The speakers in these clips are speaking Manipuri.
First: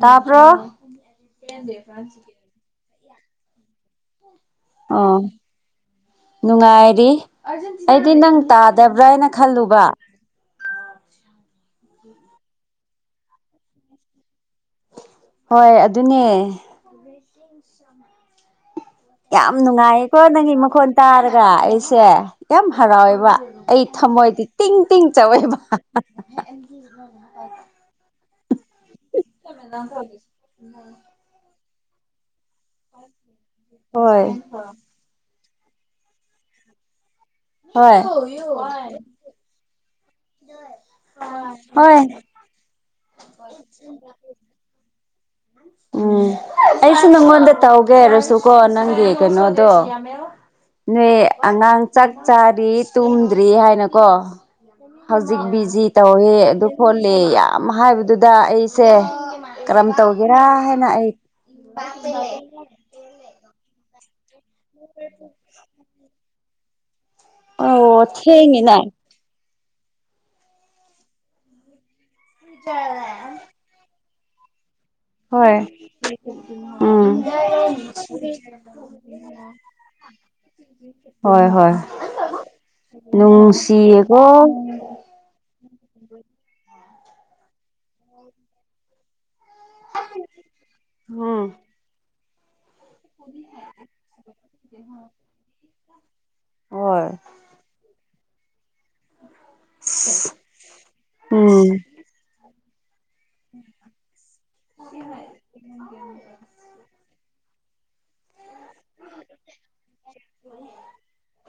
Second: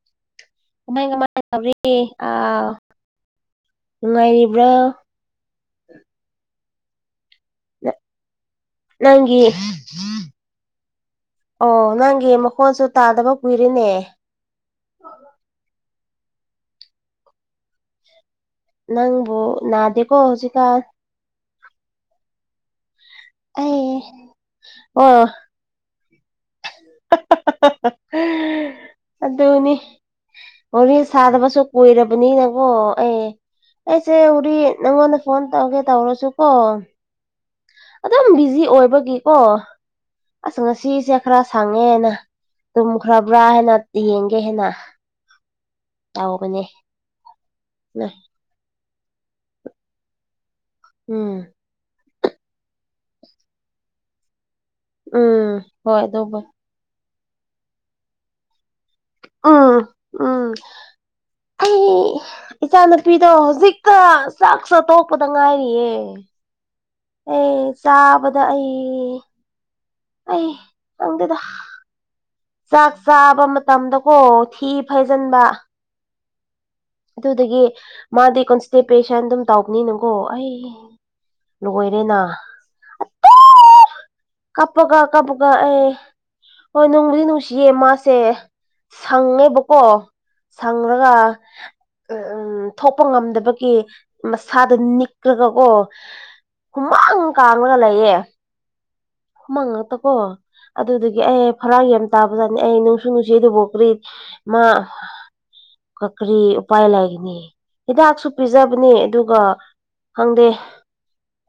ꯇꯥꯕ꯭ꯔꯣ ꯎꯃꯥꯏ [unintelligible] ꯀꯃꯥꯏꯕꯔꯤ ꯑ ꯅꯨꯡꯉꯥꯏꯔꯤꯕ꯭ꯔꯣ ꯑꯣ ꯅꯨꯡꯉꯥꯏꯔꯤ ꯑꯩꯗꯤ ꯅꯪ ꯇꯥꯗꯕ꯭ꯔꯥ ꯍꯥꯏꯅ ꯅꯪꯒꯤ ꯈꯜꯂꯨꯕ ꯑꯣ ꯅꯪꯒꯤ ꯃꯈꯣꯟꯁꯨ ꯇꯥꯗꯕ ꯀꯨꯏꯔꯦꯅꯦ ꯍꯣꯏ ꯑꯗꯨꯅꯦ ꯅꯪꯕꯨ ꯌꯥꯝ ꯅꯥꯗꯦꯀꯣ ꯅꯨꯡꯉꯥꯏꯌꯦꯀꯣ ꯅꯪꯒꯤ ꯍꯧꯖꯤꯛꯀꯥꯟ ꯃꯈꯣꯟ ꯇꯥꯔꯒ ꯑꯩꯁꯦ ꯌꯥꯝ ꯍꯔꯥꯎꯋꯦꯕ ꯑꯩ ꯊꯃꯣꯏꯗꯤ ꯇꯤꯡ ꯇꯤꯡ ꯑꯣ ꯇꯧꯋꯦꯕ [unintelligible] ꯋꯔꯤ ꯁꯥꯗꯕꯁꯨ ꯀꯨꯏꯔꯕꯅꯤꯅꯀꯣ ꯑꯩ ꯑꯩꯁꯦ ꯍꯣꯏ ꯎꯔꯤ ꯅꯪꯉꯣꯟꯗ ꯐꯣꯟ ꯇꯧꯒꯦ ꯇꯧꯔꯁꯨ ꯀꯣ ꯍꯣꯏ ꯑꯗꯨꯝ ꯕꯤꯖꯤ ꯑꯣꯏꯕꯒꯤꯀꯣ ꯑꯁ ꯉꯁꯤꯁꯦ ꯈꯔ ꯁꯪꯉꯦ ꯍꯣꯏ ꯍꯥꯏꯅ ꯇꯨꯝꯈ꯭ꯔꯕ꯭ꯔꯥ ꯍꯥꯏꯦꯅ ꯌꯦꯡꯒꯦ ꯍꯥꯏꯅ ꯎꯝ ꯇꯧꯒꯅꯦ ꯑꯩꯁꯨ ꯅꯪꯉꯣꯟꯗ ꯇꯧꯒꯦꯔꯁꯨꯀꯣ ꯅꯪꯒꯤ ꯀꯩꯅꯣꯗꯣ ꯅꯣꯏ ꯎꯝ ꯑꯉꯥꯡ ꯆꯥꯛ ꯆꯥꯔꯤ ꯇꯨꯝꯗ꯭ꯔꯤ ꯍꯥꯏꯅꯀꯣ ꯍꯧꯖꯤꯛ ꯎꯝ ꯕꯤꯖꯤ ꯍꯣꯏ ꯑꯗꯨꯕꯨ ꯇꯧꯋꯦ ꯑꯗꯨ ꯍꯣꯜꯂ‌ꯦ ꯌꯥꯝ ꯍꯥꯏꯕꯗꯨꯗ ꯑꯩꯁꯦ ꯎꯝ ꯀꯔꯝ ꯇꯧ ꯒꯦꯔꯥ ꯎꯝ ꯍꯥꯏꯅ ꯑꯩ ꯅꯨꯄꯤꯗꯣ ꯍꯧꯖꯤꯛꯀ ꯆꯥꯛꯆ ꯇꯣꯛꯄꯗ ꯉꯥꯏꯔꯤꯌꯦ ꯑꯦ ꯑꯣ ꯆꯥꯕꯗ ꯊꯦꯡꯉꯤꯅ ꯑꯩ ꯑꯩ ꯈꯪꯗꯦꯗ ꯆꯥꯛ ꯆꯥꯕ ꯃꯇꯝꯗꯀꯣ ꯊꯤ ꯐꯩꯖꯤꯟꯕ ꯍꯣꯏ ꯎꯝ ꯑꯗꯨꯗꯒꯤ ꯃꯥꯗꯤ ꯀꯣꯟꯁꯇꯦꯄꯦꯁꯟ ꯑꯗꯨꯝ ꯇꯧꯕꯅꯤꯅꯀꯣ ꯑꯩ ꯍꯣꯏ ꯍꯣꯏ ꯂꯣꯏꯔꯦꯅ ꯅꯨꯡꯁꯤꯌꯦꯀꯣ ꯀꯞꯄꯀꯥ ꯑꯩ ꯍꯣꯏ ꯅꯨꯡꯕꯨꯗꯤ ꯅꯨꯡꯁꯤꯌꯦ ꯃꯥꯁꯦ ꯁꯪꯉꯦꯕ ꯀ‌ꯣ ꯁꯪꯔꯒ ꯎꯝ ꯊꯣꯛꯄ ꯉꯝꯗꯕꯒꯤ ꯃꯁꯥꯗ ꯅꯤꯛꯂꯒꯀꯣ ꯍꯣꯏ ꯍꯨꯃꯥꯡ ꯀꯥꯡꯔꯒ ꯂꯩꯌꯦ ꯍꯨꯃꯥꯡ ꯉꯥꯛꯇ ꯀꯣ ꯑꯗꯨꯗꯨꯒꯤ ꯑꯩ ꯎꯝ ꯐꯔꯥ ꯌꯥꯝ ꯇꯥꯕ꯭ꯔꯥꯅ‌ꯦ ꯑꯩ ꯇꯨꯅꯨꯡꯁꯤꯗꯨꯕꯨ ꯀꯔꯤ ꯃꯥ ꯀꯔꯤ ꯎꯄꯥꯏ ꯂꯥꯏꯒꯤꯅꯤ ꯍꯤꯗꯥꯛꯁꯨ ꯄꯤꯖꯕꯅꯦ ꯑꯗꯨꯒ ꯈꯪꯗꯦ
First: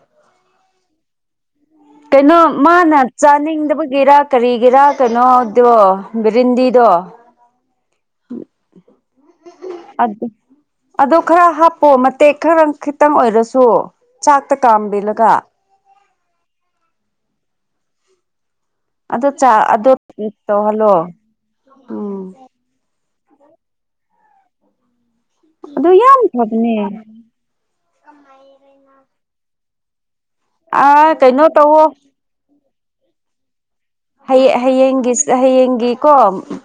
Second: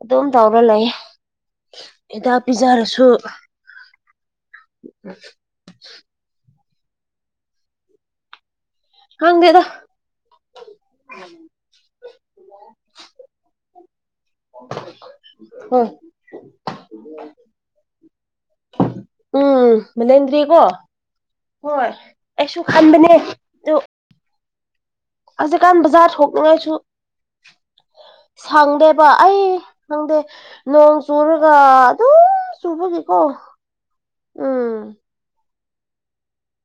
ꯑꯗꯨꯝ ꯇꯧꯔ ꯂꯩ ꯀꯩꯅꯣ ꯍꯤꯗꯥꯛ ꯃꯥꯅ ꯄꯤꯖꯔꯁꯨ ꯆꯥꯅꯤꯡꯗꯕꯒꯤꯔꯥ ꯀꯔꯤꯒꯤꯔ ꯀꯩꯅꯣꯗꯣ ꯕꯔꯤꯟꯗꯤꯗꯣ ꯈꯪꯗꯦꯗ [unintelligible] ꯑꯗꯨꯗ ꯈꯔ ꯍꯥꯞꯄꯣ ꯃꯇꯦꯛ ꯈꯔꯪ ꯈꯤꯇꯪ ꯑꯣꯏꯔꯁꯨ ꯆꯥꯛꯇ ꯀꯥꯝꯕꯤꯂꯒ ꯍꯣꯏ ꯑꯗ‌ꯣ ꯆꯥ ꯎꯝ ꯑꯗ‌ꯣ ꯃꯦꯂꯦꯟꯗ꯭ꯔꯤꯀꯣ ꯇꯧꯍꯜꯂꯣ ꯍꯣꯏ ꯎꯝ ꯑꯩꯁꯨ ꯈꯟꯕꯅꯦ ꯑꯗꯨ ꯍꯧꯖꯤꯛꯀꯥꯟ ꯑꯗꯨ ꯕꯖꯥ꯭ꯔ ꯌꯥꯝ ꯐꯕꯅꯦ ꯊ‌ꯣꯛꯅꯤꯉꯥꯏꯁꯨ ꯁꯪꯗꯦꯕ ꯑꯩ ꯈꯪꯗꯦ ꯅꯣꯡ ꯑꯥ ꯀꯩꯅꯣ ꯆꯨꯔꯒ ꯇꯧꯋꯣ ꯑꯗꯨꯝ ꯆꯨꯕꯒꯤꯀꯣ ꯍꯩ ꯎꯝ ꯍꯩꯌꯦꯡꯒꯤꯁ ꯍꯩꯌꯦꯡꯒꯤꯀꯣ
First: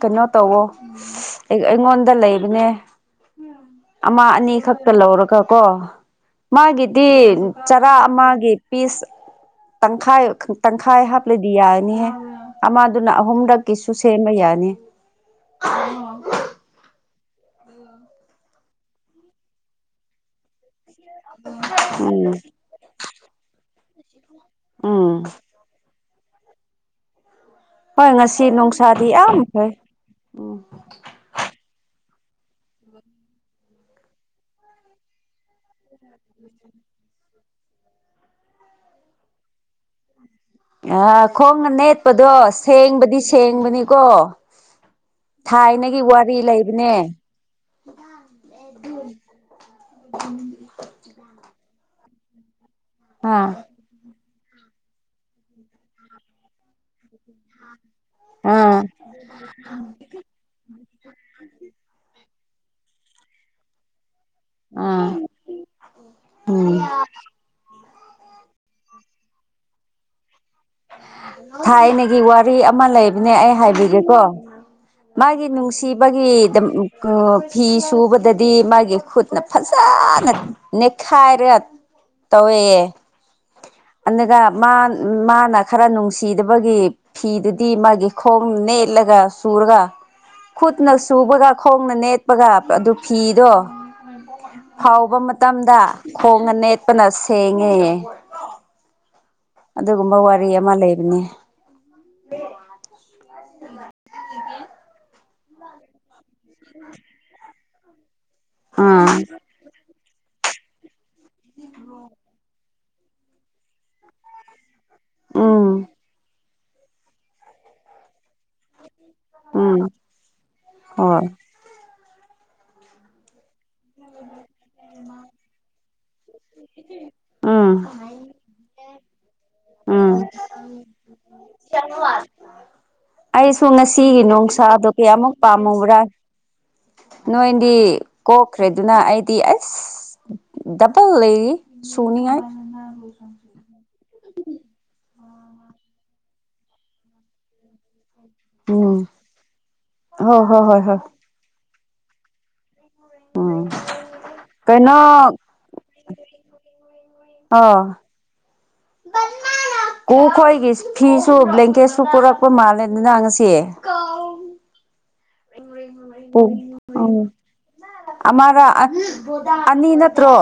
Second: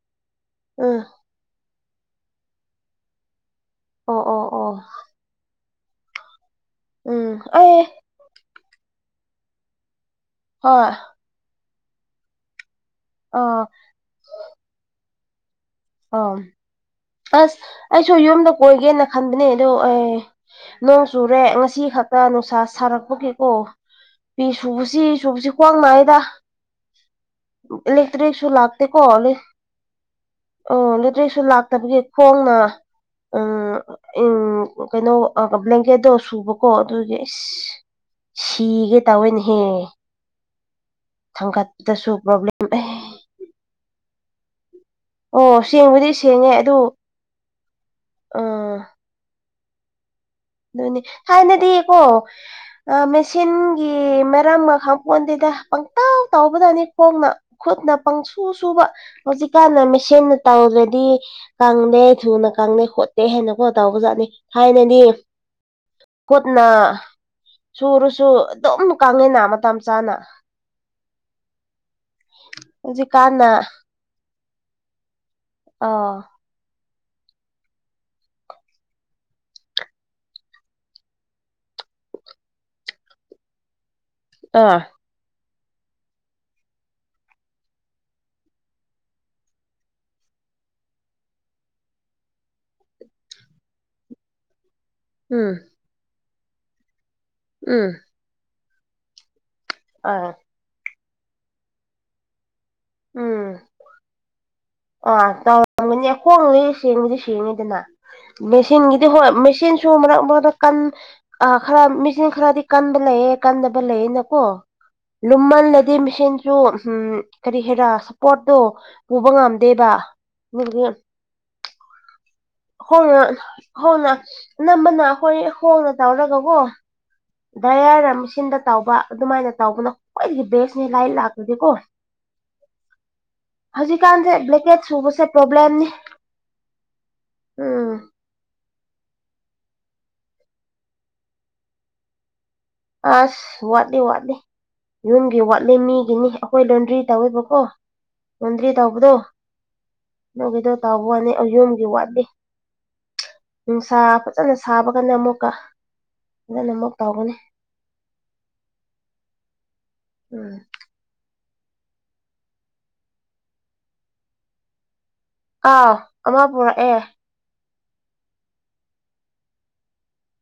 ꯀꯩꯅꯣ ꯇꯧꯋꯣ ꯎꯝ ꯑꯩꯉꯣꯟꯗ ꯂꯩꯕꯅꯦ ꯑꯣ ꯑꯃ ꯑꯣ ꯑꯣ ꯑꯅꯤꯈꯛ ꯇꯥ ꯂꯧꯔꯒ ꯀꯣ ꯃꯥꯒꯤꯗꯤ ꯎꯝ ꯑꯩ ꯆꯔꯥ ꯑꯃꯒꯤ ꯄꯤꯁ ꯇꯪꯈꯥꯏ ꯍꯣꯏ ꯇꯪꯈꯥꯏ ꯍꯥꯞꯂꯗꯤ ꯌꯥꯔꯅꯤꯍꯦ ꯑꯃꯗꯨꯅ ꯑꯥ ꯑꯍꯨꯝꯔꯛꯀꯤꯁꯨ ꯁꯦꯝꯕ ꯌꯥꯅꯤ ꯑꯥ ꯑꯁ ꯑꯩꯁꯨ ꯌꯨꯝꯗ ꯀꯣꯏꯒꯦꯅ ꯈꯟꯕꯅꯦ ꯑꯗꯣ ꯑꯦ ꯅꯣꯡ ꯆꯨꯔꯦ ꯉꯁꯤ ꯈꯛꯇ ꯎꯝ ꯅꯨꯡꯁꯥ ꯁꯥꯔꯛꯄꯒꯤꯀꯣ ꯐꯤ ꯁꯨꯕꯁꯤ ꯎꯝ ꯁꯨꯕꯁꯤ ꯈ꯭ꯋꯥꯡ ꯅꯥꯏꯗ ꯍꯣꯏ ꯉꯁꯤ ꯏꯂꯦꯛꯇ꯭ꯔꯤꯛꯁꯨ ꯅꯨꯡꯁꯥꯗꯤ ꯌꯥꯝꯐꯩ ꯎꯝ ꯑꯣ ꯂꯦꯇ꯭ꯔꯤꯁꯨ ꯂꯥꯛꯇꯕꯒꯤ ꯈꯣꯡꯅ ꯎꯝ ꯎꯝ ꯀꯩꯅꯣ ꯑꯣ ꯕ꯭ꯂꯦꯡꯀꯦꯠꯇꯣ ꯁꯨꯕꯀꯣ ꯑꯗꯨꯒꯤ ꯏꯁ ꯁꯤꯒꯦ ꯇꯥꯌ‌ꯦꯅꯦꯍꯦ ꯑ ꯈꯣꯡ ꯅꯦꯠꯄꯗꯣ ꯄ꯭ꯔꯣꯕ꯭ꯂꯦꯝ ꯑꯦ ꯁꯦꯡꯕꯗꯤ ꯁꯦꯡꯕꯅꯤꯀꯣ ꯑꯣ ꯊꯥꯏꯅꯒꯤ ꯁꯦꯡꯕꯨꯗꯤ ꯋꯥꯔꯤ ꯁꯦꯡꯉꯦ ꯑꯗꯨ ꯂꯩꯕꯅꯦ ꯑꯥ ꯗꯨꯅꯤ ꯍꯥꯟꯅꯗꯤꯀꯣ ꯑꯥ ꯃꯦꯁꯤꯟ ꯒꯤ ꯃꯔꯝꯃ ꯈꯪꯄꯣꯟꯇꯦꯗ ꯄꯪꯇꯧ ꯇꯧꯕꯗꯅꯤ ꯈꯣꯡꯅ ꯈꯨꯠꯅ ꯄꯪꯁꯨ ꯑꯥ ꯁꯨꯕ ꯍꯧꯖꯤꯛꯀꯥꯟꯅ ꯃꯦꯁꯤꯟꯅ ꯇꯧꯗ꯭ꯔꯗꯤ ꯀꯪꯗꯦ ꯊꯨꯅ ꯀꯪꯗꯦ ꯈꯣꯠꯇꯦ ꯍꯦꯅꯀꯣ ꯇꯧꯕꯖꯥꯠꯅꯤ ꯍꯥꯏꯅꯗꯤ ꯑꯥ ꯀꯨꯠꯅ ꯎꯝ ꯁꯨꯔꯁꯨ ꯑꯗꯨꯝ ꯀꯥꯡꯉꯤꯅ ꯃꯇꯝ ꯆꯥꯅ ꯊꯥꯏꯅꯒꯤ ꯋꯥꯔꯤ ꯑꯃ ꯂꯩꯕꯅꯦ ꯍꯧꯖꯤꯛꯀꯥꯟꯅ ꯑꯩ ꯍꯥꯏꯕꯤꯒꯦꯀꯣ ꯃꯥꯒꯤ ꯅꯨꯡ ꯑꯥ ꯁꯤꯕꯒꯤꯗ ꯀꯣ ꯐꯤ ꯁꯨꯕꯗꯗꯤ ꯃꯥꯒꯤ ꯈꯨꯠꯅ ꯐꯖꯥꯅ ꯅꯦꯛꯈꯥꯏꯔ ꯇꯧꯋꯦꯌꯦ ꯑꯟꯅꯨꯒ ꯑꯥ ꯃꯥꯟ ꯃꯥꯅ ꯈꯔ ꯅꯨꯡꯁꯤꯗꯕꯒꯤ ꯐꯤꯗꯨꯗꯤ ꯃꯥꯒꯤ ꯈꯣꯡ ꯅꯦꯠꯂꯒ ꯁꯨꯔꯒ ꯈꯨꯠꯅ ꯁꯨꯕꯒ ꯈꯣꯡꯅ ꯅꯦꯠꯄꯒ ꯑꯗꯨ ꯐꯤꯗꯣ ꯐꯥꯎꯕ ꯎꯝ ꯃꯇꯝꯗ ꯈꯣꯡꯅ ꯅꯦꯠꯄꯅ ꯁꯦꯡꯉꯦ ꯎꯝ ꯑꯗꯨꯒꯨꯝꯕ ꯑꯥ ꯋꯥꯔꯤ ꯑꯃ ꯂꯩꯕꯅꯦ ꯎꯝ ꯑꯥ ꯇꯧꯔꯝꯒꯅꯤ ꯈꯣꯡꯅ ꯁꯦꯡꯗꯤ ꯁꯦꯡꯉꯤꯗꯅ ꯃꯦꯁꯤꯟꯒꯤꯗꯤ ꯑꯥ ꯍꯣꯏ ꯃꯦꯁꯤꯟꯁꯨ ꯃꯔꯛ ꯃꯔꯛꯇ ꯀꯟ ꯑꯥ ꯈꯔ ꯃꯦꯁꯤꯟ ꯈꯔꯗꯤ ꯀꯟꯕ ꯂꯩꯌꯦ ꯀꯟꯗꯕ ꯂꯩꯌꯦꯅꯀꯣ ꯎꯝ ꯂꯨꯝꯃꯜꯂꯗꯤ ꯃꯆꯦꯟꯁꯨ ꯍꯨꯝ ꯀꯔꯤ ꯍꯦꯔꯥ ꯁꯞꯄꯣꯠꯇꯣ ꯄꯨꯕ ꯎꯝ ꯉꯝꯗꯦꯕ ꯑꯗꯨꯗꯨꯒꯤ ꯍꯣꯏ ꯍꯣꯏꯌꯦ ꯍꯣꯡꯅ ꯅꯝꯕꯅ ꯑꯈꯣꯏ ꯍꯣꯡꯅ ꯇꯧꯔꯒꯀꯣ ꯎꯝ ꯗ꯭ꯔꯌꯥꯔꯅ ꯃꯤꯁꯤꯟꯗ ꯇꯧꯕ ꯑꯗꯨꯃꯥꯏꯅ ꯇꯧꯕꯅ ꯎꯝ ꯈ꯭ꯋꯥꯏꯗꯒꯤ ꯕꯦꯁꯅꯤ ꯂꯥꯏꯛ ꯂꯥꯛꯄꯗꯤꯀꯣ [inaudible] ꯑꯩꯁꯨ ꯉꯁꯤꯒꯤ ꯍꯧꯖꯤꯛꯀꯥꯟꯁꯦ ꯕ꯭ꯂꯦꯡꯀꯦꯠ ꯅꯨꯡꯁꯥꯗꯣ ꯁꯨꯕꯁꯦ ꯀꯌꯥꯃꯨꯛ ꯄ꯭ꯔꯣꯕ꯭ꯂꯦꯝꯅꯤ ꯄꯥꯝꯃꯨꯕ꯭ꯔꯥ ꯅꯣꯏꯗꯤ ꯎꯝ ꯀꯣꯛꯈ꯭ꯔꯦ ꯑꯗꯨꯅ ꯑꯩꯗꯤ ꯑꯁ ꯗꯕꯜ ꯂꯩꯔꯤ ꯁꯨꯅꯤꯉꯥꯏ ꯑꯁ ꯋꯥꯠꯂꯤ ꯋꯥꯠꯂꯤ ꯌꯨꯝꯒꯤ ꯋꯥꯠꯂꯤ ꯃꯤꯒꯤꯅꯤ ꯑꯩꯈꯣꯏ ꯂꯣꯟꯗ꯭ꯔꯤ ꯇꯧꯋꯦꯕꯀꯣ ꯂꯣꯟꯗ꯭ꯔꯤ ꯎꯝ ꯇꯧꯕꯗꯣ ꯍꯣꯏ ꯍꯣꯏ ꯗꯨꯒꯤꯗꯣ ꯍꯣꯏ ꯍꯣꯏ ꯇꯥꯎꯕ ꯋꯥꯅꯦ ꯑ ꯌꯨꯝꯒꯤ ꯋꯥꯠꯂꯤ ꯎꯝ ꯅꯨꯡꯁꯥ ꯐꯖꯅ ꯀꯩꯅꯣ ꯁꯥꯕꯒꯅ ꯑꯃꯨꯛꯀ ꯐꯖꯅꯃꯨꯛ ꯇꯧꯒꯅꯤ ꯑꯣ ꯀꯦ ꯎꯝ ꯈꯣꯏꯒꯤꯁ ꯐꯤꯁꯨ ꯕ꯭ꯂꯦꯡꯀꯦꯠꯁꯨ ꯄꯨꯔꯛꯄ ꯃꯥꯜꯂꯤꯗꯅ ꯉꯁꯤ ꯑꯥꯎ ꯑꯃ ꯄꯨꯛ ꯄꯨꯔꯛꯑꯦ ꯑꯧ ꯑꯃꯔꯥ ꯑꯅꯤ ꯅꯠꯇ꯭ꯔꯣ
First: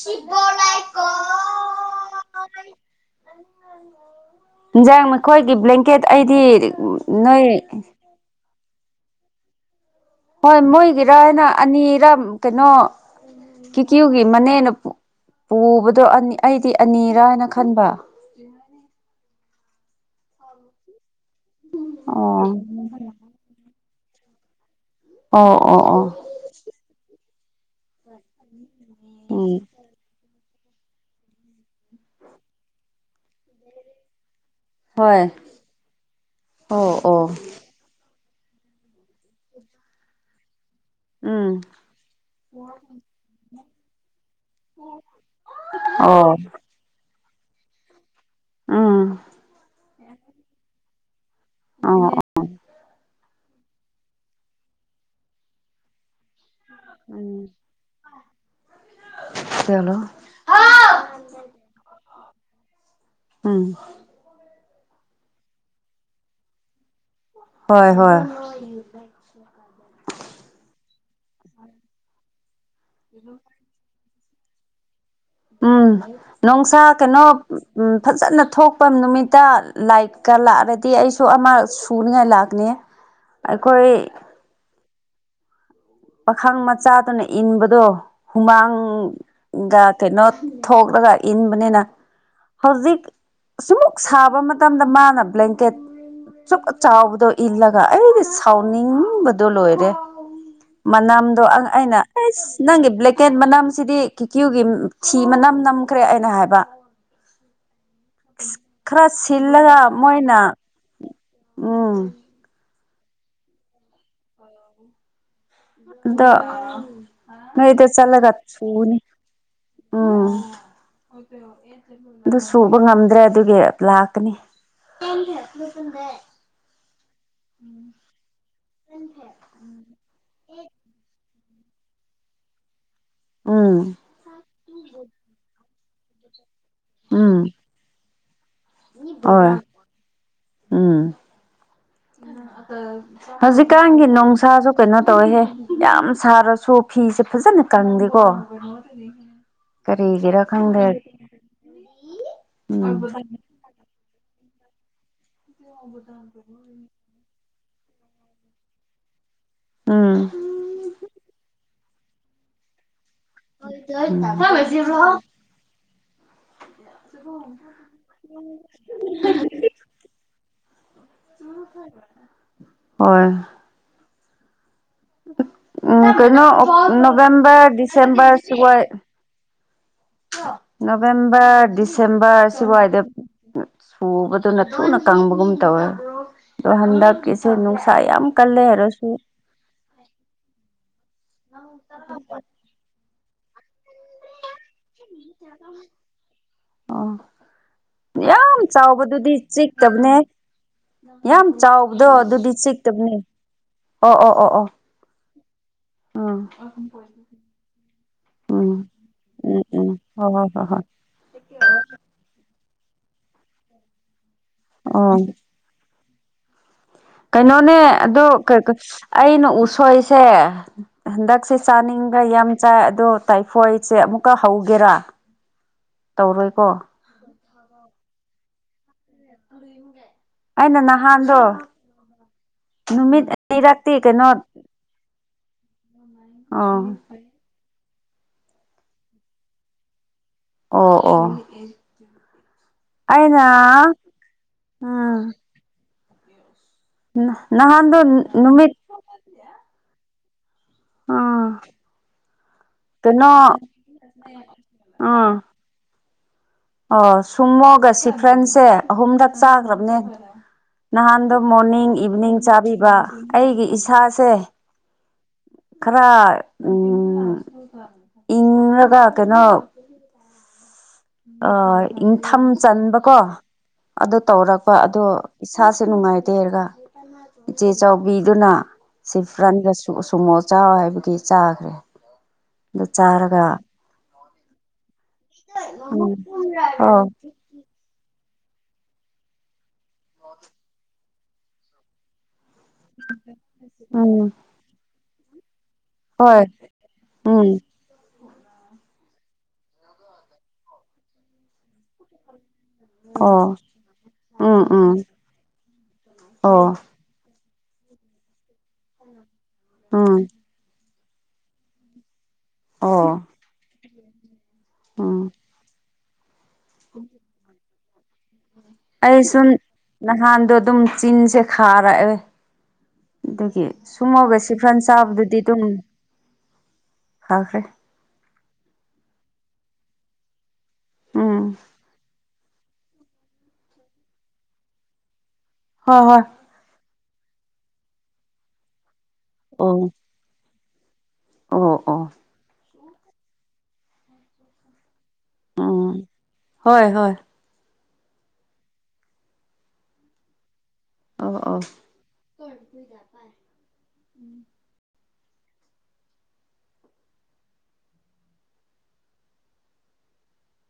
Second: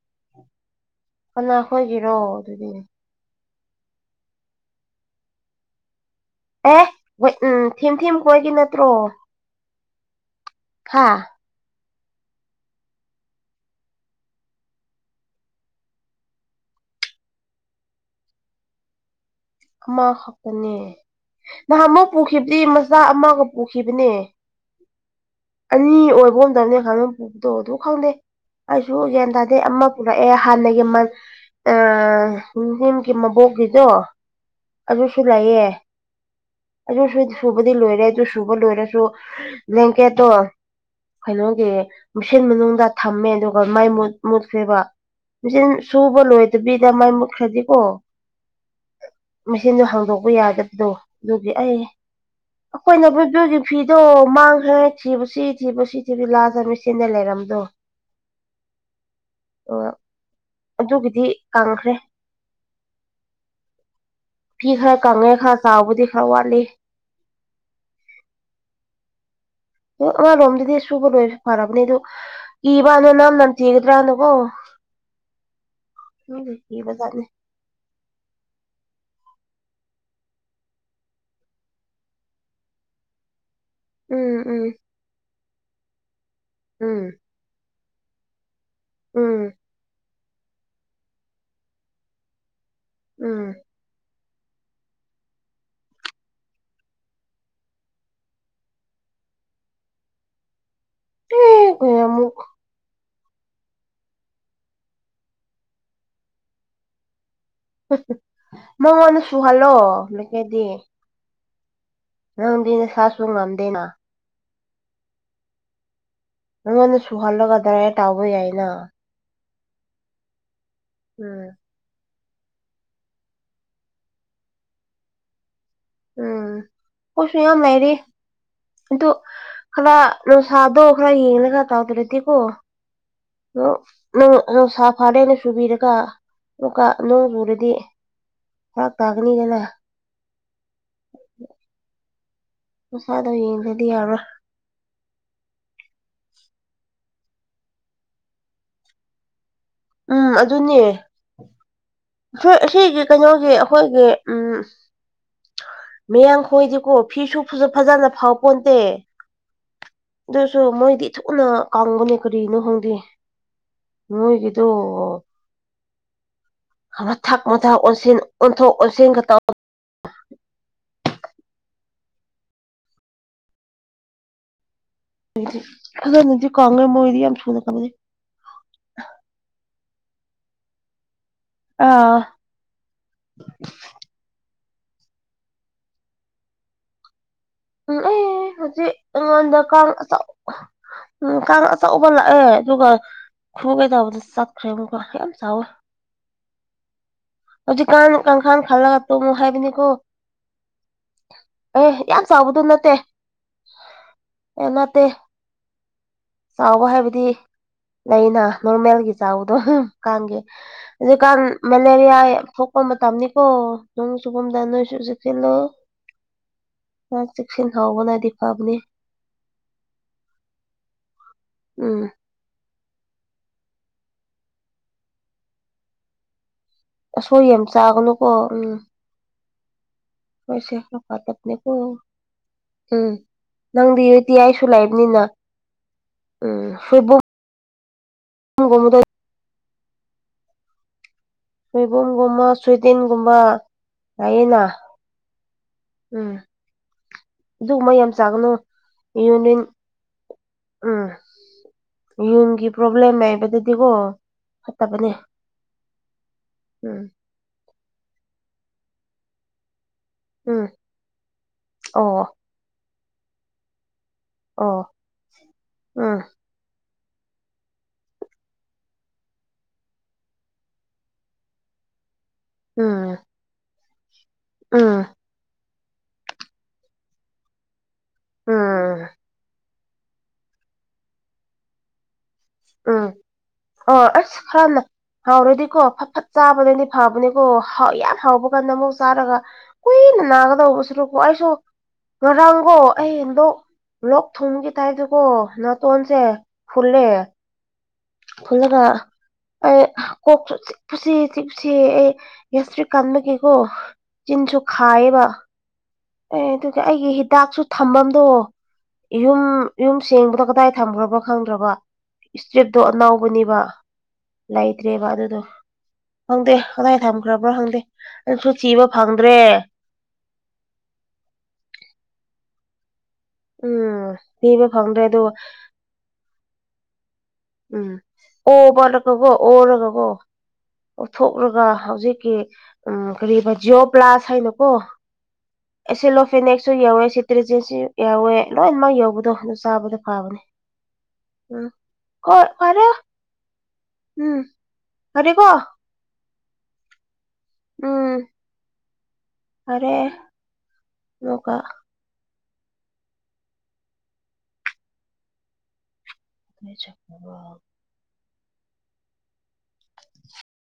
ꯁꯤꯕꯣ ꯂꯥꯏꯀꯣ ꯀꯅꯥꯈꯣꯏꯒꯤꯔꯣ ꯑꯗꯨꯗꯤ ꯏꯟꯖꯥꯡ ꯃꯈꯣꯏꯒꯤ ꯕ꯭ꯂꯦꯡꯀꯦꯠ ꯑꯩꯗꯤ ꯅꯣꯏ ꯊꯦꯝꯈꯣꯏꯒꯤ ꯅꯠꯇ꯭ꯔꯣ ꯍꯣꯏ ꯍꯥ ꯃꯣꯏꯒꯤꯔ ꯍꯥꯏꯅ ꯑꯅꯤꯔꯝ ꯀꯩꯅꯣ ꯀꯤꯀꯤꯌꯨꯒꯤ ꯃꯅꯦꯅ ꯄꯨ ꯄꯨꯕꯗꯣ ꯑꯅꯤ ꯑꯩꯗꯤ ꯑꯅꯤꯔꯥ ꯍꯥꯏꯅ ꯈꯟꯕ ꯑꯃꯈꯛꯇꯅꯦ ꯅꯍꯥꯟꯃꯨꯛ ꯑꯣ ꯄꯨꯈꯤꯕꯗꯤ ꯃꯆꯥ ꯑꯃꯒ ꯄꯨꯈꯤꯕꯅꯦ ꯑꯣ ꯑꯣ ꯑꯅꯤ ꯑꯣ ꯑꯣꯏꯕ [unintelligible] ꯈꯥꯡꯉꯝ ꯄꯨꯕꯗꯣ ꯑꯗꯨ ꯈꯪꯗꯦ ꯑꯩꯁꯨ ꯒ꯭ꯌꯥꯟ ꯎꯝ ꯇꯥꯗꯦ ꯑꯃ ꯄꯨꯔꯛꯑꯦ ꯍꯥꯟꯅꯒꯤ ꯃ ꯑ ꯅꯤꯟꯍꯦꯝ ꯃꯥꯕꯣꯛꯒꯤꯗꯣ ꯑꯗꯨꯁꯨ ꯍꯣꯏ ꯂꯩꯌꯦ ꯑꯣ ꯑꯗꯨꯁꯨ ꯑꯣ ꯁꯨ ꯕꯨꯗꯤ ꯂꯣꯏꯔꯦ ꯑꯗꯨ ꯁꯨꯕ ꯂꯣꯏꯔꯁꯨ ꯕ꯭ꯂꯦꯀꯦꯠꯇꯣ ꯎꯝ ꯀꯩꯅꯣꯒꯤ ꯃꯨꯁꯤꯟ ꯃꯅꯨꯡꯗ ꯊꯝꯃꯦ ꯑꯗꯨꯒ ꯃꯩ ꯃꯨꯠ ꯃꯨꯠꯈ꯭ꯔꯦꯕ ꯃꯦꯆꯤꯟ ꯁꯨꯕ ꯑꯣ ꯂꯣꯏꯗꯕꯤꯗ ꯃꯩ ꯃꯨꯠꯈ꯭ꯔꯗꯤꯀꯣ ꯎꯝ ꯃꯦꯆꯤꯟꯗꯣ ꯍꯥꯡꯗꯣꯛꯄ ꯌꯥꯗꯕꯗꯣ ꯑꯗꯨꯒꯤ ꯑꯩ ꯑꯣ ꯑꯩꯈꯣꯏꯅꯕꯨ [unintelligible] ꯐꯤꯗꯣ ꯃꯥꯡꯈ꯭ꯔꯦ ꯊꯤꯕꯁꯤ ꯊꯤꯕꯁꯤ ꯊꯤꯕꯤ ꯂꯥꯖꯝꯃꯤ ꯁꯤꯅ ꯎꯝ ꯂꯩꯔꯝꯗꯣ ꯑꯣ ꯆꯂꯣ ꯑꯗꯨꯒꯤꯗꯤ ꯀꯪꯈ꯭ꯔꯦ ꯎꯝ ꯐꯤ ꯈꯔ ꯀꯪꯉꯦ ꯈꯔ ꯆꯥꯎꯕꯗꯤ ꯈꯔ ꯋꯥꯠꯂꯤ ꯍꯣꯏ ꯍꯣꯏ [unintelligible] ꯑꯃꯔꯣꯝꯗꯗꯤ ꯁꯨꯕ ꯂꯣꯏꯔꯁꯨ ꯐꯔꯕꯅꯦ ꯑꯗꯨ ꯏꯕꯅ ꯅꯝ ꯅꯝꯊꯤꯒꯗ꯭ꯔꯅꯀꯣ ꯎꯝ ꯅꯣꯡꯁꯥ ꯀꯩꯅꯣ ꯀꯤꯕꯖꯥꯠꯅꯤ ꯎꯝ ꯐꯖꯅ ꯊꯣꯛꯄ ꯅꯨꯃꯤꯠꯇ ꯂꯥꯏꯀ ꯂꯥꯛꯑꯔꯗꯤ ꯑꯩꯁꯨ ꯑꯃ ꯁꯨꯅꯤꯉꯥꯏ ꯂꯥꯛꯅꯤ ꯑꯩꯈꯣꯏ ꯎꯝ ꯎꯝ ꯄꯥꯈꯪ ꯎꯝ ꯃꯆꯥꯗꯨꯅ ꯏꯟꯕꯗꯣ ꯍꯨꯃꯥꯡ ꯎꯝ ꯀꯩꯩꯅꯣ ꯊꯣꯛꯂꯒ ꯏꯟꯕꯅꯤꯅ ꯍꯧꯖꯤꯛ ꯎꯝ ꯁꯤꯃꯨꯛ ꯁꯥꯕ ꯃꯇꯝꯗ ꯃꯥꯅ ꯕ꯭ꯂꯦꯡꯀꯦꯠ ꯆꯨꯞ ꯆꯥꯎꯕꯗꯣ ꯏꯜꯂꯒ ꯑꯩꯗꯤ ꯁꯥꯎꯅꯤꯡꯕꯗꯣ ꯂꯣꯏꯔꯦ ꯃꯅꯝꯗꯣ ꯑꯦ ꯑꯩꯅ ꯀꯌꯥꯃꯨꯛ ꯑꯩꯁ ꯅꯪꯒꯤ ꯕ꯭ꯂꯦꯛꯀꯦꯠ ꯃꯅꯝꯁꯤꯗꯤ ꯀꯤꯀ꯭ꯌꯨꯒꯤ ꯊꯤ ꯃꯅꯝ ꯅꯝꯈ꯭ꯔꯦ ꯑꯩꯅ ꯍꯥꯏꯕ ꯈꯔ ꯃꯉꯣꯟꯅ ꯁꯨꯍꯜꯂꯣ ꯁꯤꯜꯂꯒ ꯃꯣꯏꯅ ꯂꯩꯀꯦꯗꯤ ꯎꯝ ꯅꯪꯗꯤ ꯅꯁꯥꯁꯨ ꯉꯝꯗꯦꯅꯥ ꯑꯗꯣ ꯅꯪꯉꯣꯟꯗ ꯁꯨꯍꯜꯂꯒ ꯉꯩꯗ ꯗ꯭ꯔꯥꯏ ꯇꯧꯕ ꯆꯠꯂꯒ ꯌꯥꯏꯅ ꯁꯨꯅꯤ ꯎꯝ ꯎꯝ ꯑꯗꯨ ꯁꯨꯕ ꯉꯝꯗ꯭ꯔꯦ ꯑꯗꯨꯒꯤ ꯂꯥꯛꯀꯅꯤ [unintelligible] ꯎꯝ ꯄꯣꯠꯁꯨ ꯌꯥꯝ ꯂꯩꯔꯤ ꯑꯗꯨ ꯈꯔ ꯅꯨꯡꯁꯥꯗꯣ ꯈꯔ ꯌꯦꯡꯉ ꯈꯔ ꯇꯧꯗ꯭ꯔꯦꯗꯤꯀꯣ ꯎꯝ ꯅꯨꯡꯁꯥ ꯐꯥꯅꯦꯅ ꯁꯨꯕꯤꯔꯒ ꯑꯇꯨꯀꯥ ꯅꯣꯡ ꯎꯝ ꯆꯨꯔꯗꯤ ꯐꯔꯥꯛ ꯍꯣꯏ ꯇꯥꯒꯅꯤꯗꯅ ꯎꯝ ꯅꯨꯡꯁꯥꯗꯣ ꯌꯦꯡꯗ꯭ꯔꯗꯤ ꯍꯧꯖꯤꯛꯀꯥꯟꯒꯤ ꯌꯥꯔꯣꯏ ꯅꯨꯡꯁꯥꯁꯨ ꯀꯩꯅꯣ ꯇꯧꯋꯦꯍꯦ ꯌꯥꯝ ꯁꯥꯔꯁꯨ ꯐꯤꯁꯦ ꯐꯖꯅ ꯀꯪꯗꯦꯀꯣ ꯎꯝ ꯀꯔꯤꯒꯤꯔꯥ ꯑꯗꯨꯅꯦ ꯈꯪꯗꯦ ꯑꯁꯤꯒꯤ ꯎꯝ ꯀꯩꯅꯣꯒꯤ ꯑꯩꯈꯣꯏꯒꯤ ꯎꯝ ꯃꯌꯥꯡ ꯈꯣꯏꯗꯤꯀꯣ ꯐꯤꯁꯨ ꯐꯖꯅ ꯐꯥꯎ ꯄꯣꯟꯇꯦ ꯎꯝ ꯑꯗꯨꯁꯨ ꯃꯣꯏꯗꯤ ꯊꯨꯅ ꯀꯪꯕꯅꯤ ꯀꯔꯤꯅꯣ ꯈꯪꯗꯦ ꯎꯝ ꯃꯣꯏꯒꯤꯗꯣ [unintelligible] ꯃꯊꯛ ꯃꯊꯥ ꯑꯣꯟꯁꯤꯟ ꯑꯣꯟꯊꯣꯛ ꯑꯣꯟꯁꯤꯟꯒ ꯇꯧ ꯍꯣꯏ ꯎꯝ ꯀꯩꯅꯣ ꯐꯖꯅꯗꯤ ꯀꯪꯉꯦ ꯑꯣꯛ ꯃꯣꯏꯗꯤ ꯌꯥꯝ ꯊꯨꯅ ꯅꯚꯦꯝꯕꯔ ꯀꯪꯕꯅꯦ ꯗꯤꯁꯦꯕꯔ ꯁꯨꯋꯥꯏ ꯅꯕꯦꯝꯕꯔ ꯑꯥ ꯗꯤꯁꯦꯝꯕꯔ ꯁꯨꯋꯥꯏꯗ ꯁꯨꯕꯗꯨꯅ ꯊꯨꯅ ꯀꯪꯕꯒꯨꯝ ꯇꯧꯋꯦ ꯑꯗꯣ ꯍꯟꯗꯛꯀꯤꯁꯤ ꯁꯤ ꯅꯨꯡꯁꯥ ꯌꯥꯝ ꯀꯜꯂꯦ ꯍꯥꯏꯔꯁꯨ ꯁꯣꯟꯗ ꯀꯥꯡ ꯑꯆꯧ ꯎꯝ ꯀꯥꯡ ꯑꯆꯧꯕ ꯂꯥꯛꯑꯦ ꯑꯗꯨꯒ ꯈ꯭ꯔꯨꯒꯩ ꯇꯧꯕꯗ ꯆꯥꯛ [unintelligible] ꯌꯥꯝ ꯆꯥꯎꯋꯦ ꯑꯣ ꯍꯧꯖꯤꯛꯀꯥꯥꯟ ꯌꯥꯝ ꯀꯥꯥꯡꯈꯟ ꯈꯜꯂꯒ ꯆꯥꯎꯕꯗꯨꯗꯤ ꯇꯨꯝꯃꯨ ꯍꯥꯏꯕꯤꯅꯤꯀꯣ ꯆꯤꯛꯇꯕꯅꯦ ꯌꯥꯝ ꯆꯥꯎꯕꯗꯣ ꯑꯗꯨꯗꯤ ꯅꯠꯇꯦ ꯆꯤꯛꯇꯕꯅꯤ ꯑꯣ ꯑꯣ ꯑꯣ ꯑꯣ ꯇꯦ ꯑꯣꯡ ꯂꯩꯩꯅ ꯅꯣꯔꯃꯦꯜꯒꯤ ꯆꯥꯎꯕꯗꯣ ꯎꯝ ꯍꯣꯏ ꯀꯥꯡꯒꯤ ꯍꯣꯏ ꯍꯣꯏ ꯍꯣꯏ ꯍꯧꯖꯤꯛꯀꯥꯟ ꯃꯦꯂꯦꯔꯤꯌꯥ ꯌꯥꯝ ꯊꯣꯛꯄ ꯃꯇꯝꯅꯤꯀꯣ ꯅꯣꯡ ꯆꯨꯕꯝꯗ ꯅꯣꯏꯁꯨ ꯑꯣ ꯆꯦꯛꯁꯤꯜꯂꯨ ꯀꯩꯅꯣꯅꯦ ꯑꯗꯨ ꯆꯦꯛꯁꯤꯟꯍꯧꯕꯅꯗꯤ ꯀꯥꯀꯥ ꯐꯕꯅꯤ ꯑꯩꯅ ꯎꯁꯣꯏꯁꯦ ꯍꯟꯗꯛꯁꯦ ꯎꯝ ꯆꯥꯅꯤꯡꯕ꯭ꯔ ꯌꯥꯝ ꯆꯥꯏ ꯑꯗꯣ ꯇꯥꯏꯐꯣꯏꯗꯁꯦ ꯑꯃꯨꯛꯀ ꯍꯧꯒꯦꯔꯥ ꯇꯧꯔꯣꯏꯀꯣ ꯎꯁꯣꯏ ꯌꯥꯝ ꯆꯥꯒꯅꯨꯀꯣ ꯎꯝ [unintelligible] ꯍꯣꯏꯁꯦ ꯅꯍꯥꯟꯗꯣ [unintelligible] ꯎꯝ ꯅꯨꯃꯤꯠ ꯑꯅꯤꯔꯛꯇꯤ ꯅꯪꯗꯤ ꯀꯩꯅꯣ ꯌꯨꯇꯤꯌꯥꯏꯁꯨ ꯂꯩꯥꯕꯅꯤꯅ ꯑꯣ ꯎꯝꯒꯨꯝꯕꯗꯨ ꯑꯣ ꯑꯣ ꯁꯣꯏꯕꯨꯝꯒꯨꯝꯕ ꯁꯣꯏꯗꯤꯟꯒꯨꯝꯕ ꯑꯩꯅ ꯆꯥꯏꯌꯦꯅ ꯎꯝ ꯎꯝ ꯅ ꯅꯍꯥꯟꯗꯣ ꯅꯨꯃꯤꯠ ꯌꯨꯅꯤꯟ ꯎꯝ ꯌꯨꯡꯒꯤ ꯄ꯭ꯔꯣꯕ꯭ꯂꯦꯝ ꯀꯩꯅꯣ ꯂꯩꯕꯗꯨꯗꯤꯒꯣ ꯐꯠꯇꯕꯅꯦ ꯎꯝ ꯎꯝ ꯑꯣ ꯁꯨꯝꯃꯣꯒ ꯁꯤꯐ꯭ꯔꯦꯟꯁꯦ ꯑꯍꯨꯝꯂꯛ ꯆꯥꯈ꯭ꯔꯕꯅꯦ ꯎꯝ ꯅꯍꯥꯟꯗꯣ ꯃꯣꯔꯅꯤꯡ ꯑꯣ ꯏꯚꯤꯅꯤꯡ ꯆꯥꯕꯤꯕ ꯑꯩꯒꯤ ꯏꯁꯥꯁꯦ ꯑꯣ ꯈꯔ ꯎꯝ ꯎꯝ ꯏꯪꯔꯒ ꯀꯩꯅꯣ ꯑ ꯏꯪꯊꯝ ꯎꯝ ꯆꯟꯕꯀꯣ ꯑꯗꯨ ꯇꯧꯔꯛꯄ ꯎꯝ ꯑꯗꯣ ꯏꯁꯥꯁꯦ ꯅꯨꯡꯉꯥꯏꯇꯦꯔꯒ ꯏꯆꯦ ꯆꯧꯕꯤꯗꯨꯅ ꯎꯝ ꯁꯤꯐ꯭ꯔꯟꯒ ꯁꯨ ꯁꯨꯝꯃꯣ ꯆꯥꯎ ꯍꯥꯏꯕꯒꯤ ꯆꯥꯈ꯭ꯔꯦ ꯑꯗꯨ ꯎꯝ ꯆꯥꯔꯒ ꯑꯣ ꯑꯁ ꯈꯔꯅ ꯍꯥꯎꯔꯗꯤꯀꯣ ꯐꯠ ꯎꯝ ꯐꯠ ꯆꯥꯕꯗꯗꯤ ꯑꯣ ꯐꯕꯅꯤꯀꯣ ꯍꯥꯎ ꯌꯥꯝ ꯍꯥꯎꯕ ꯕꯅꯥ ꯑꯃꯨꯛ ꯆꯥꯔꯒ ꯀꯨꯏꯅ ꯅꯥꯒꯗꯧꯕ ꯁꯔꯨꯛꯄꯨ ꯑꯩꯁꯨ ꯉꯔꯥꯡꯒꯣ ꯑꯩ ꯂꯣꯛ ꯎꯝ ꯂꯣꯛ ꯊꯨꯡꯒꯦ ꯇꯥꯏꯞꯇꯀꯣ ꯅꯥꯠ ꯇꯣꯟꯁꯦ ꯍꯣꯏ ꯐꯨꯜꯂꯦ ꯎꯝ ꯐꯨꯜꯂꯒ ꯑꯩ ꯀꯣꯛꯁꯨ ꯆꯤꯛꯄꯁꯤ ꯆꯤꯛꯄꯁꯤ ꯑꯩ ꯒ꯭ꯌꯥꯁꯇ꯭ꯔꯤ ꯑꯣ ꯀꯟꯕꯒꯤꯀꯣ ꯆꯤꯟꯁꯨ ꯎꯝ ꯎꯝ ꯈꯥꯏꯌꯦꯕ ꯑꯦ ꯑꯣ ꯑꯗꯨꯒꯤ ꯑꯩꯒꯤ ꯍꯤꯗꯥꯛꯁꯨ ꯊꯝꯕꯝꯗꯣ ꯌꯨꯝ ꯌꯨꯝ ꯎꯝ ꯁꯦꯡꯕꯗꯣ ꯀꯗꯥꯏ ꯊꯝꯒ꯭ꯔꯕ ꯈꯪꯗ꯭ꯔꯕ ꯁꯇ꯭ꯔꯤꯞꯇꯣ ꯑꯣ ꯑꯅꯧꯕꯅꯤꯕ ꯂꯩꯇ꯭ꯔꯦꯕ ꯎꯝ ꯑꯗꯨꯗꯣ ꯈꯪꯗꯦ ꯀꯗꯥꯏ ꯊꯝꯈ꯭ꯔꯕ꯭ꯔꯣ ꯈꯪꯗꯦ ꯑꯩꯁꯨ ꯊꯤꯕ ꯑꯩ ꯐꯪꯗ꯭ꯔꯦ ꯁꯨꯝ ꯅꯍꯥꯟꯗꯣ ꯑꯗꯨꯝ ꯆꯤꯟꯁꯦ ꯈꯥꯔꯛꯑꯦ ꯑꯗꯒꯤ ꯎꯝ ꯁꯨꯝꯉꯧꯒ ꯊꯤꯕ ꯁꯤꯐ꯭ꯔꯟ ꯐꯪꯗ꯭ꯔꯦ ꯑꯗꯨꯒ ꯆꯥꯕꯗꯨꯗꯤ ꯑꯗꯨꯝ ꯐꯈ꯭ꯔꯦ ꯎꯝ ꯑꯣ ꯃꯠꯂꯒꯒꯣ ꯑꯣꯔꯒꯀꯣ ꯎꯝ ꯑꯣꯠꯊꯣꯛꯂꯒ ꯍꯧꯖꯤꯛꯀꯤ ꯎꯝ ꯀꯔꯤꯕ ꯖꯤꯑꯣ ꯄ꯭ꯂꯥꯁ ꯍꯥꯏꯅꯀꯣ ꯍꯣꯏ ꯍꯣꯏ ꯑꯦꯁꯤꯂꯣꯐꯤꯅꯦꯁ ꯨ ꯁꯨ ꯌꯧꯋꯦ ꯁꯤꯇ꯭ꯔꯦꯆꯦꯟꯁꯨ ꯌꯥꯎꯋꯦ ꯂꯣꯏꯅꯃꯛ ꯌꯧꯕꯗꯣ ꯑꯗꯨ ꯑꯣ ꯆꯥꯕꯗꯣ ꯐꯕꯅꯦ ꯎꯝ ꯑꯣ ꯑꯣ ꯍꯣꯏ ꯐꯔꯦ ꯎꯝ ꯐꯔꯦꯀꯣ ꯎꯝ ꯍꯣꯏ ꯍꯣꯏ ꯎꯝ ꯐꯔꯦ ꯑꯣ ꯑꯃꯨꯛꯀ ꯑꯣ [inaudible]